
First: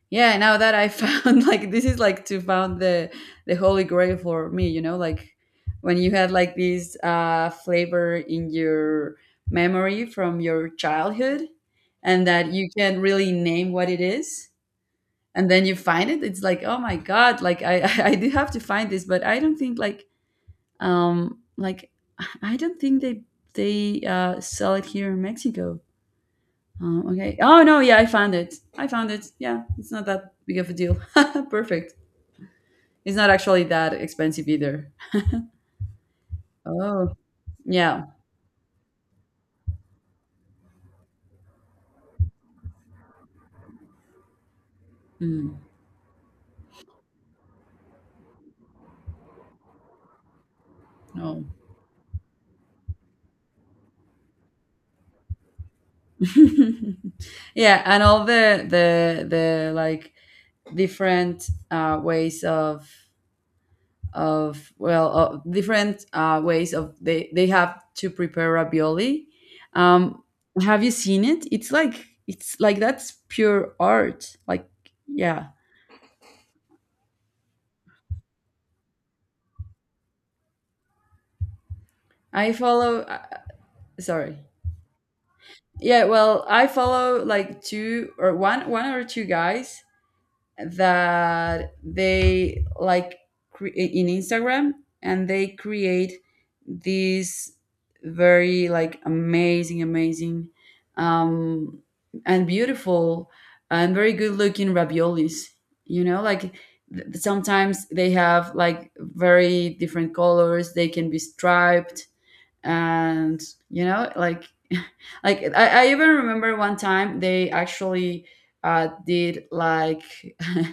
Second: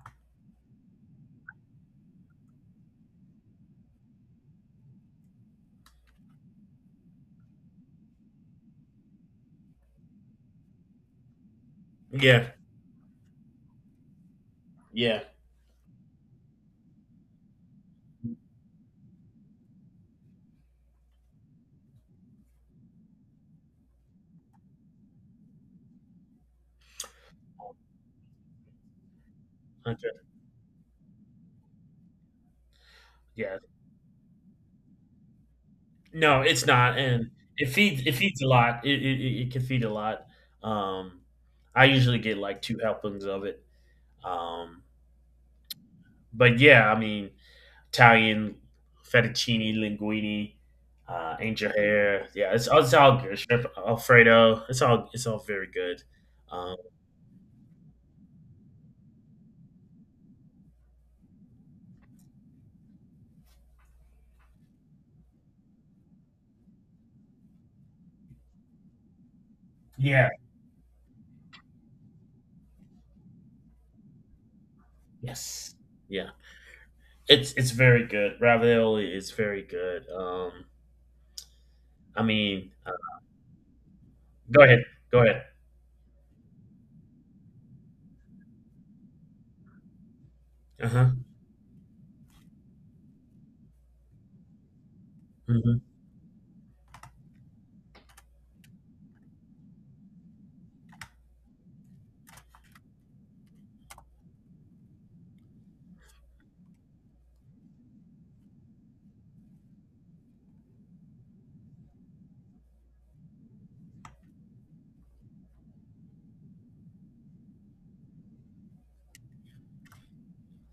Speaker 1: yeah, now that I found like this is like to found the holy grail for me, you know, like when you had like this flavor in your memory from your childhood, and
Speaker 2: Yeah.
Speaker 1: that you can really name what it is,
Speaker 2: Yeah.
Speaker 1: and then you find it, it's like, oh my god, like I I did have to find this. But I don't think like I don't think they sell it here in Mexico. Okay. Oh no, yeah, I found it. I found it. Yeah, it's not
Speaker 2: Okay.
Speaker 1: that big of a deal. Perfect. It's not
Speaker 2: Yeah.
Speaker 1: actually that expensive either.
Speaker 2: No, it's not,
Speaker 1: Oh,
Speaker 2: and it feeds
Speaker 1: yeah.
Speaker 2: it feeds a lot. It can feed a lot. Um, I usually get, like, 2 helpings of it. Um,
Speaker 1: Mm,
Speaker 2: but yeah, I mean, Italian fettuccine, linguine,
Speaker 1: no.
Speaker 2: angel hair. Yeah, it's all good. Shrimp Alfredo. It's all very good. Um
Speaker 1: Yeah, and all the like different ways of well, different ways of they have to prepare ravioli. Um,
Speaker 2: Yeah.
Speaker 1: have you seen it? It's like, it's like that's pure art. Like yeah,
Speaker 2: Yes. Yeah. It's very good. Ravioli is very good. I
Speaker 1: I
Speaker 2: mean, uh
Speaker 1: follow. Sorry.
Speaker 2: Go ahead. Go ahead.
Speaker 1: Yeah, well I follow like two or one one or two guys
Speaker 2: Uh-huh.
Speaker 1: that they like in Instagram, and they
Speaker 2: Mhm.
Speaker 1: create these very like amazing um and beautiful and very good looking raviolis, you know, like sometimes they have like very different colors, they can be striped, and you know, like like I even remember one time they actually did like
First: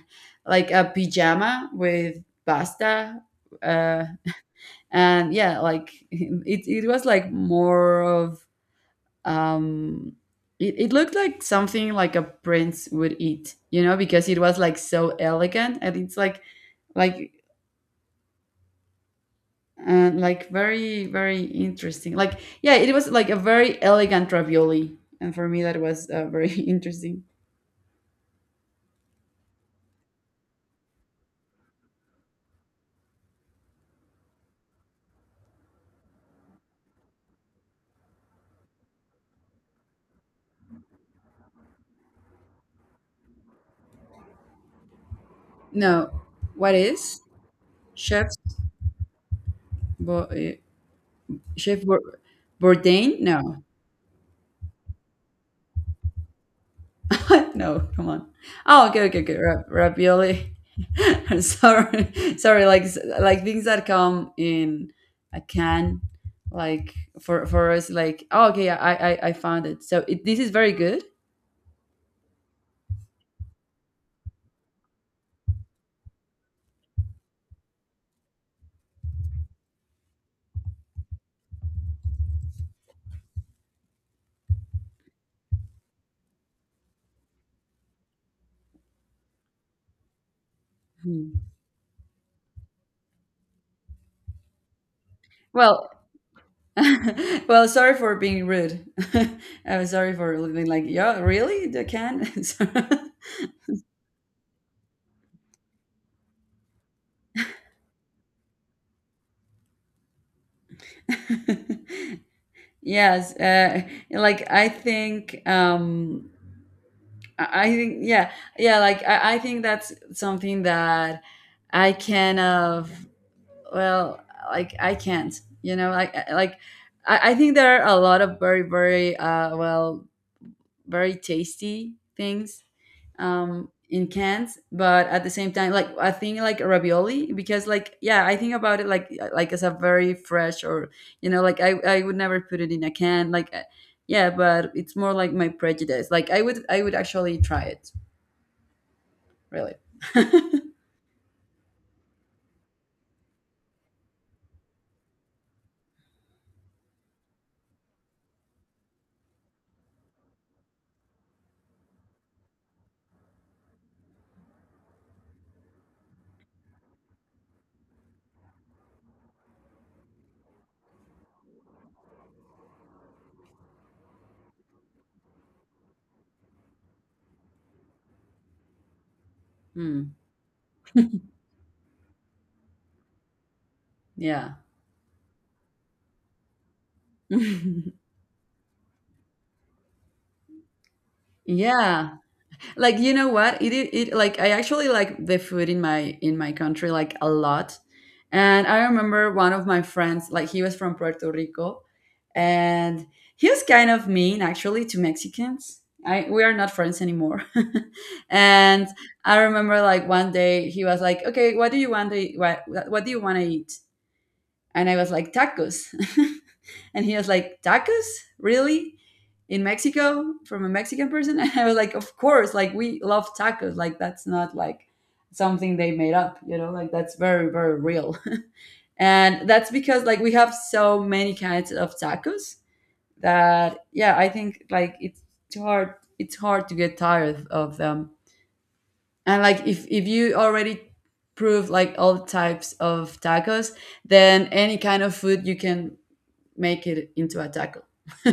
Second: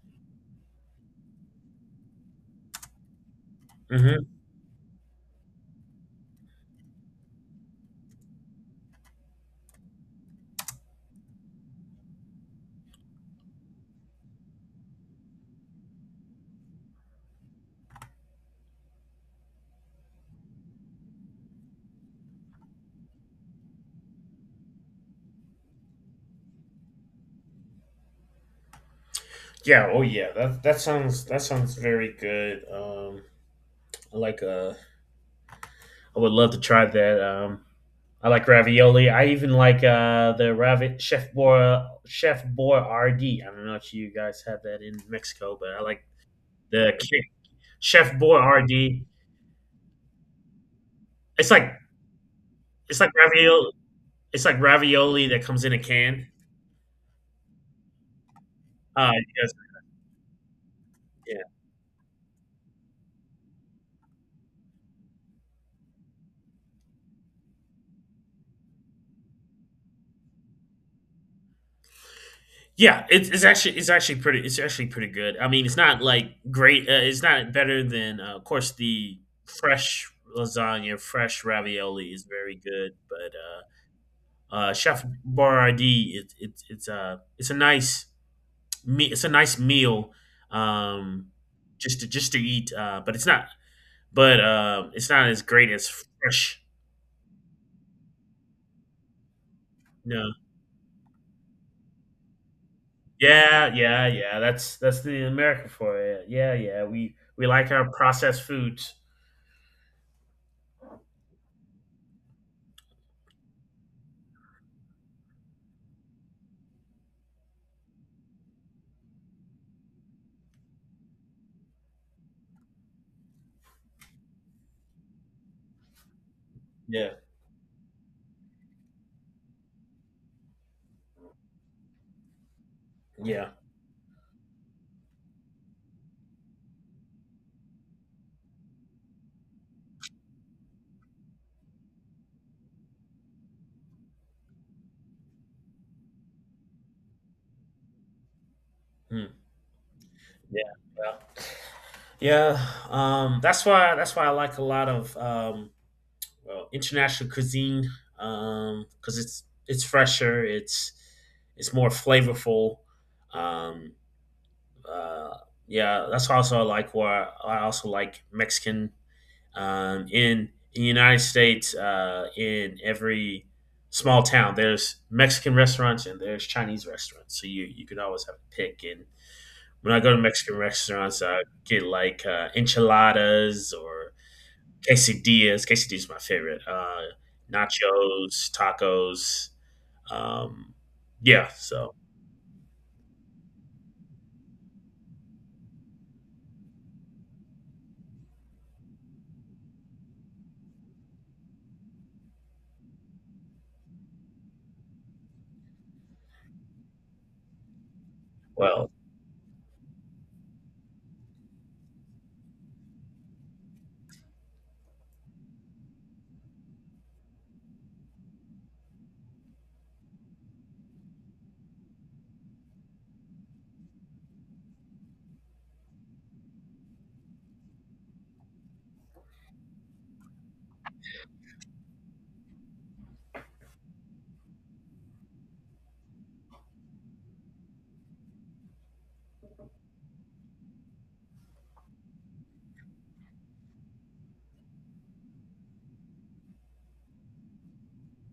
Speaker 1: like a pajama with pasta uh
Speaker 2: Mhm.
Speaker 1: and yeah, like it was like more of um it looked like something like a prince would eat, you know, because it was like so elegant and it's like and like very, very interesting. Like yeah, it was like a very elegant ravioli, and for me that was very interesting.
Speaker 2: Yeah, oh yeah. That sounds very good. I like I would love to try that. I like ravioli. I even like the ravi chef boy RD. I don't know if you guys have that in Mexico, but I like
Speaker 1: No, what
Speaker 2: the
Speaker 1: is
Speaker 2: ki- chef
Speaker 1: chef
Speaker 2: boy RD.
Speaker 1: Bo- uh,
Speaker 2: It's like
Speaker 1: chef
Speaker 2: it's like
Speaker 1: Bourdain, no?
Speaker 2: ravioli it's like ravioli that comes in a can.
Speaker 1: No, come on. oh okay
Speaker 2: Uh
Speaker 1: okay
Speaker 2: you
Speaker 1: okay
Speaker 2: guys-
Speaker 1: Ravioli.
Speaker 2: yeah.
Speaker 1: Sorry, like things that come in a can, like for us, like oh okay, yeah, I found it. So it, this is very good.
Speaker 2: Yeah, it's actually pretty good. I mean, it's not like great. It's not better than, of course, the fresh lasagna, fresh ravioli is very good. But Chef Borardi, it's a nice it's a nice meal, um,
Speaker 1: Hmm.
Speaker 2: just to eat. But it's not, but It's not as great as
Speaker 1: Well
Speaker 2: fresh.
Speaker 1: well, sorry for being rude. I'm sorry
Speaker 2: No,
Speaker 1: for being like, yeah, really? They can? So—
Speaker 2: yeah. That's the American for it. Yeah, yeah. We like our processed foods.
Speaker 1: yes. Like, I think, yeah, yeah, like, I think that's something that I can of, well, like, I can't, you know, like, like,
Speaker 2: Yeah.
Speaker 1: I think there are a lot of very, very, well, very tasty things
Speaker 2: Yeah.
Speaker 1: in cans, but at the same time, like I think like ravioli, because like yeah, I think about it like as a very fresh, or you know, like I would never put it in a can. Like yeah, but it's more like my prejudice. Like I would actually try it,
Speaker 2: Hmm.
Speaker 1: really.
Speaker 2: Yeah. Yeah. Yeah. That's why I like a lot of international cuisine, because it's fresher, it's more flavorful. Um, uh, yeah, that's also I like why I also like Mexican, in the United States, in every small town there's Mexican restaurants and there's Chinese restaurants, so you can always have a pick. And when I
Speaker 1: Hmm,
Speaker 2: go to Mexican restaurants, I get like enchiladas or
Speaker 1: yeah.
Speaker 2: quesadillas. Quesadillas is my favorite. Nachos, tacos. Um, yeah. So
Speaker 1: Yeah, like, you know what, it like I actually like the food in my country like a lot. And I remember one of my friends, like he was from Puerto Rico, and he was kind of mean actually to Mexicans. I, we are not friends anymore. And
Speaker 2: well.
Speaker 1: I remember like one day he was like, okay, what do you want to what do you want to eat? And I was like, tacos. And he was like, tacos? Really? In Mexico? From a Mexican person? And I was like, of course. Like, we love tacos. Like, that's not like something they made up, you know? Like, that's very, very real. And that's because, like, we have so many kinds of tacos that, yeah, I think, like, it's too hard. It's hard to get tired of them. And, like, if you already prove like all types of tacos, then any kind of food, you can make it into a taco.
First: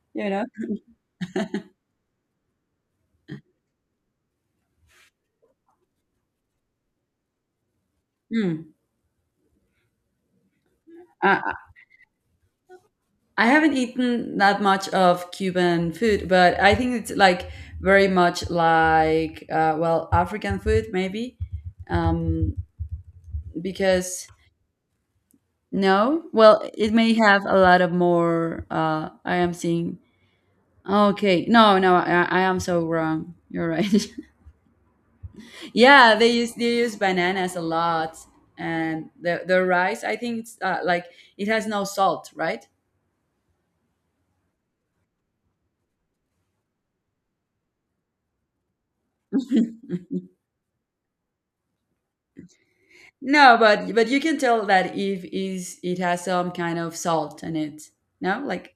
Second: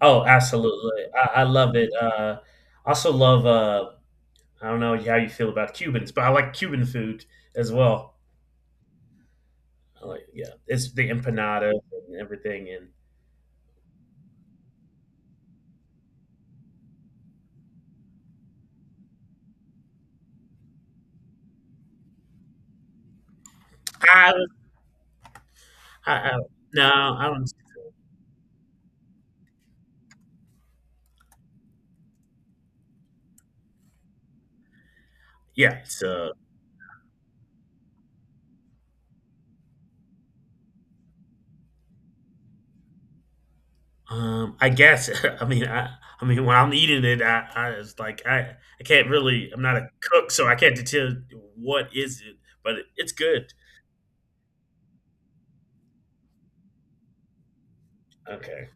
Speaker 2: Oh,
Speaker 1: know?
Speaker 2: absolutely. I love it. I also love, I don't know how you feel about Cubans, but I like Cuban food as well.
Speaker 1: Mm.
Speaker 2: I like, yeah, it's the
Speaker 1: I,
Speaker 2: empanada and everything, and
Speaker 1: I haven't eaten that much of Cuban food, but I think it's like very much like, well, African food, maybe. Um, because,
Speaker 2: I,
Speaker 1: no,
Speaker 2: I
Speaker 1: well,
Speaker 2: no,
Speaker 1: it may
Speaker 2: I
Speaker 1: have
Speaker 2: don't.
Speaker 1: a lot of more. I am seeing. Okay, no, no, I am so wrong. You're right.
Speaker 2: Yeah, it's
Speaker 1: Yeah, they use bananas a lot, and the rice. I think it's like it has no salt, right?
Speaker 2: I guess. I mean, I, I mean, when I'm eating it, I can't really. I'm not a cook, so I can't tell what is it, but it's good.
Speaker 1: No, but you can tell that if is it has some kind of salt in it. No,
Speaker 2: Okay.
Speaker 1: like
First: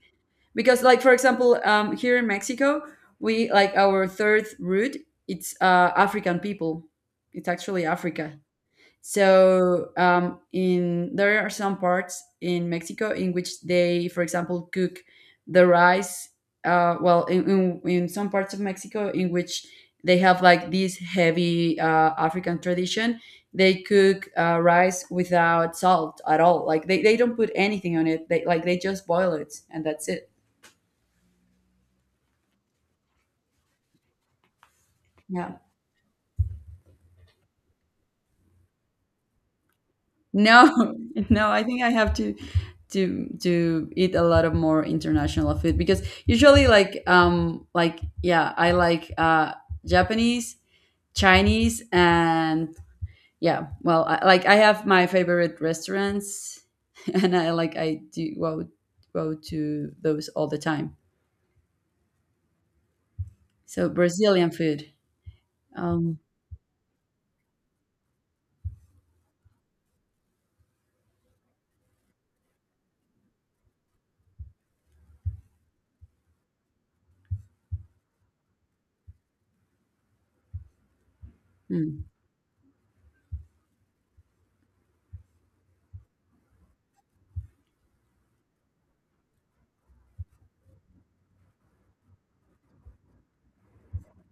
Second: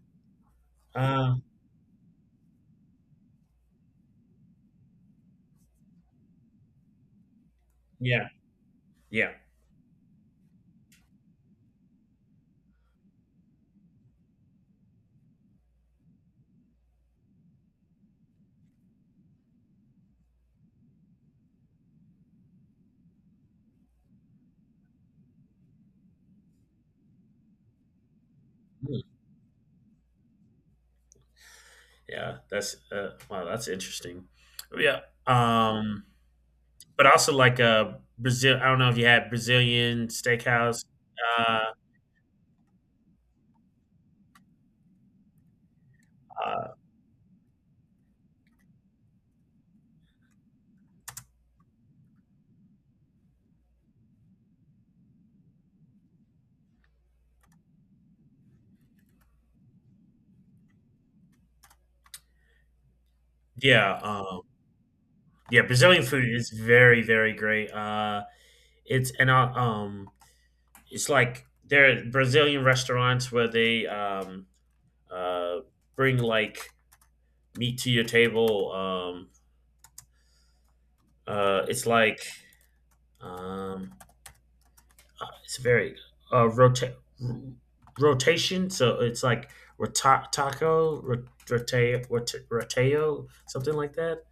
Speaker 1: because like for
Speaker 2: Um.
Speaker 1: example, here in Mexico, we like our third root. It's African people. It's actually
Speaker 2: Yeah.
Speaker 1: Africa.
Speaker 2: Yeah.
Speaker 1: So in there are some parts in Mexico in which they, for example, cook the rice. Well, in some parts of Mexico in which they have like this heavy African tradition, they cook rice without salt at all. Like they don't put anything on it. They like they
Speaker 2: Mm.
Speaker 1: just boil it, and that's it.
Speaker 2: Yeah. That's. Wow. That's interesting. Yeah.
Speaker 1: Yeah.
Speaker 2: Um. But also like Brazil. I don't know if you had Brazilian steakhouse.
Speaker 1: No, no, I
Speaker 2: Uh.
Speaker 1: think I have to eat a lot of more international food, because usually
Speaker 2: uh
Speaker 1: like yeah, I like Japanese, Chinese, and yeah, well, like I have my favorite restaurants and I like I do go to those all the time. So
Speaker 2: yeah.
Speaker 1: Brazilian food.
Speaker 2: Yeah. Brazilian
Speaker 1: Um,
Speaker 2: food is very great. It's, and I it's like there are Brazilian restaurants where they, uh, bring like meat to your table. It's
Speaker 1: hmm.
Speaker 2: like, um, it's very, uh, rota- r- rotation. So it's like rota- taco, rota- roteo, something like that.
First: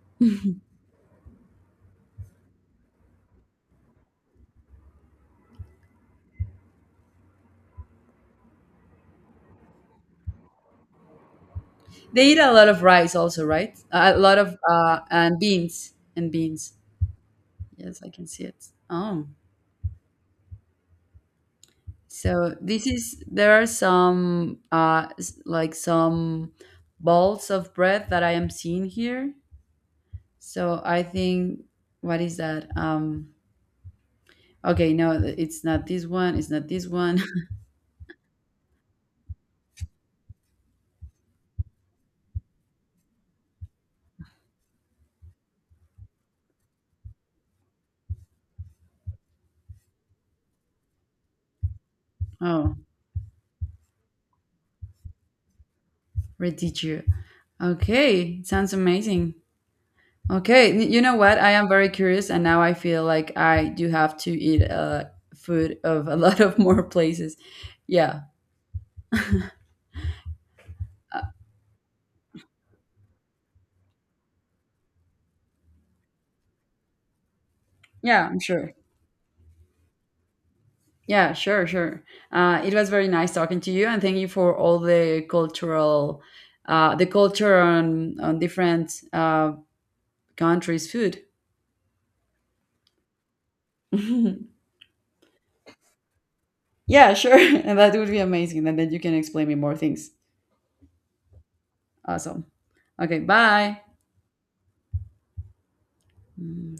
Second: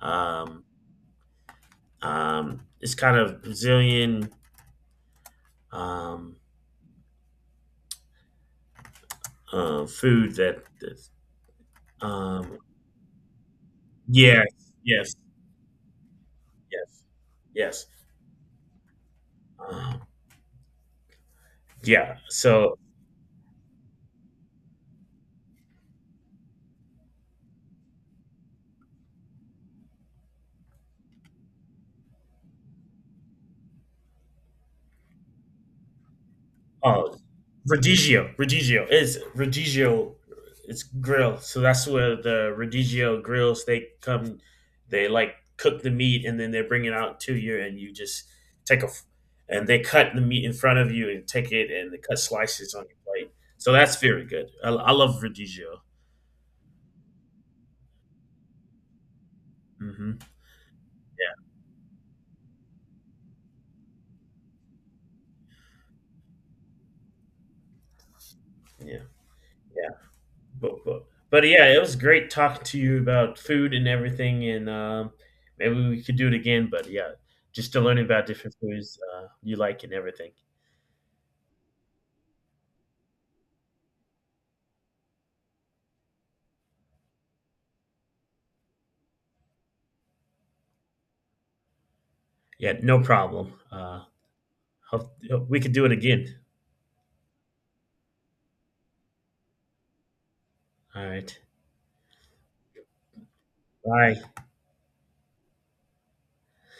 Speaker 2: Um, it's kind of Brazilian, um, food that
Speaker 1: They eat a
Speaker 2: um,
Speaker 1: lot of rice also, right? A lot
Speaker 2: yes,
Speaker 1: of
Speaker 2: yes,
Speaker 1: and beans.
Speaker 2: yes. Yes.
Speaker 1: Yes, I can see it. Oh.
Speaker 2: Yeah.
Speaker 1: So
Speaker 2: So,
Speaker 1: this is, there are some like some balls of breath that I am seeing here. So I think, what is that? Okay, no, it's not this one, it's not this
Speaker 2: uh,
Speaker 1: one.
Speaker 2: radicchio. It's grill. So that's where the radicchio grills. They come. They like cook the meat and then they bring it out to you, and you just take a. f- and they cut the meat in front of you and take it, and they cut slices
Speaker 1: Oh,
Speaker 2: on your plate. So that's very good. I love radicchio.
Speaker 1: reteacher. Okay, sounds amazing.
Speaker 2: hmm
Speaker 1: Okay, you know what?
Speaker 2: Yeah.
Speaker 1: I am very curious, and now I feel like I do have to eat food of a lot of more places. Yeah.
Speaker 2: Yeah. Yeah. Cool, cool. But yeah, it was great talking to you about food and everything, and maybe we could do it again. But yeah, just to learn
Speaker 1: Yeah,
Speaker 2: about
Speaker 1: I'm
Speaker 2: different
Speaker 1: sure.
Speaker 2: foods you like and everything.
Speaker 1: Yeah, sure, sure. It was very nice talking to you, and thank you for all the cultural, the culture on different countries' food.
Speaker 2: Yeah, no problem. Hope we could do it again.
Speaker 1: Yeah, sure, and that would be amazing, and then you can explain me more things.
Speaker 2: All right.
Speaker 1: Awesome. Okay, bye.
Speaker 2: Bye.
Speaker 1: Mm.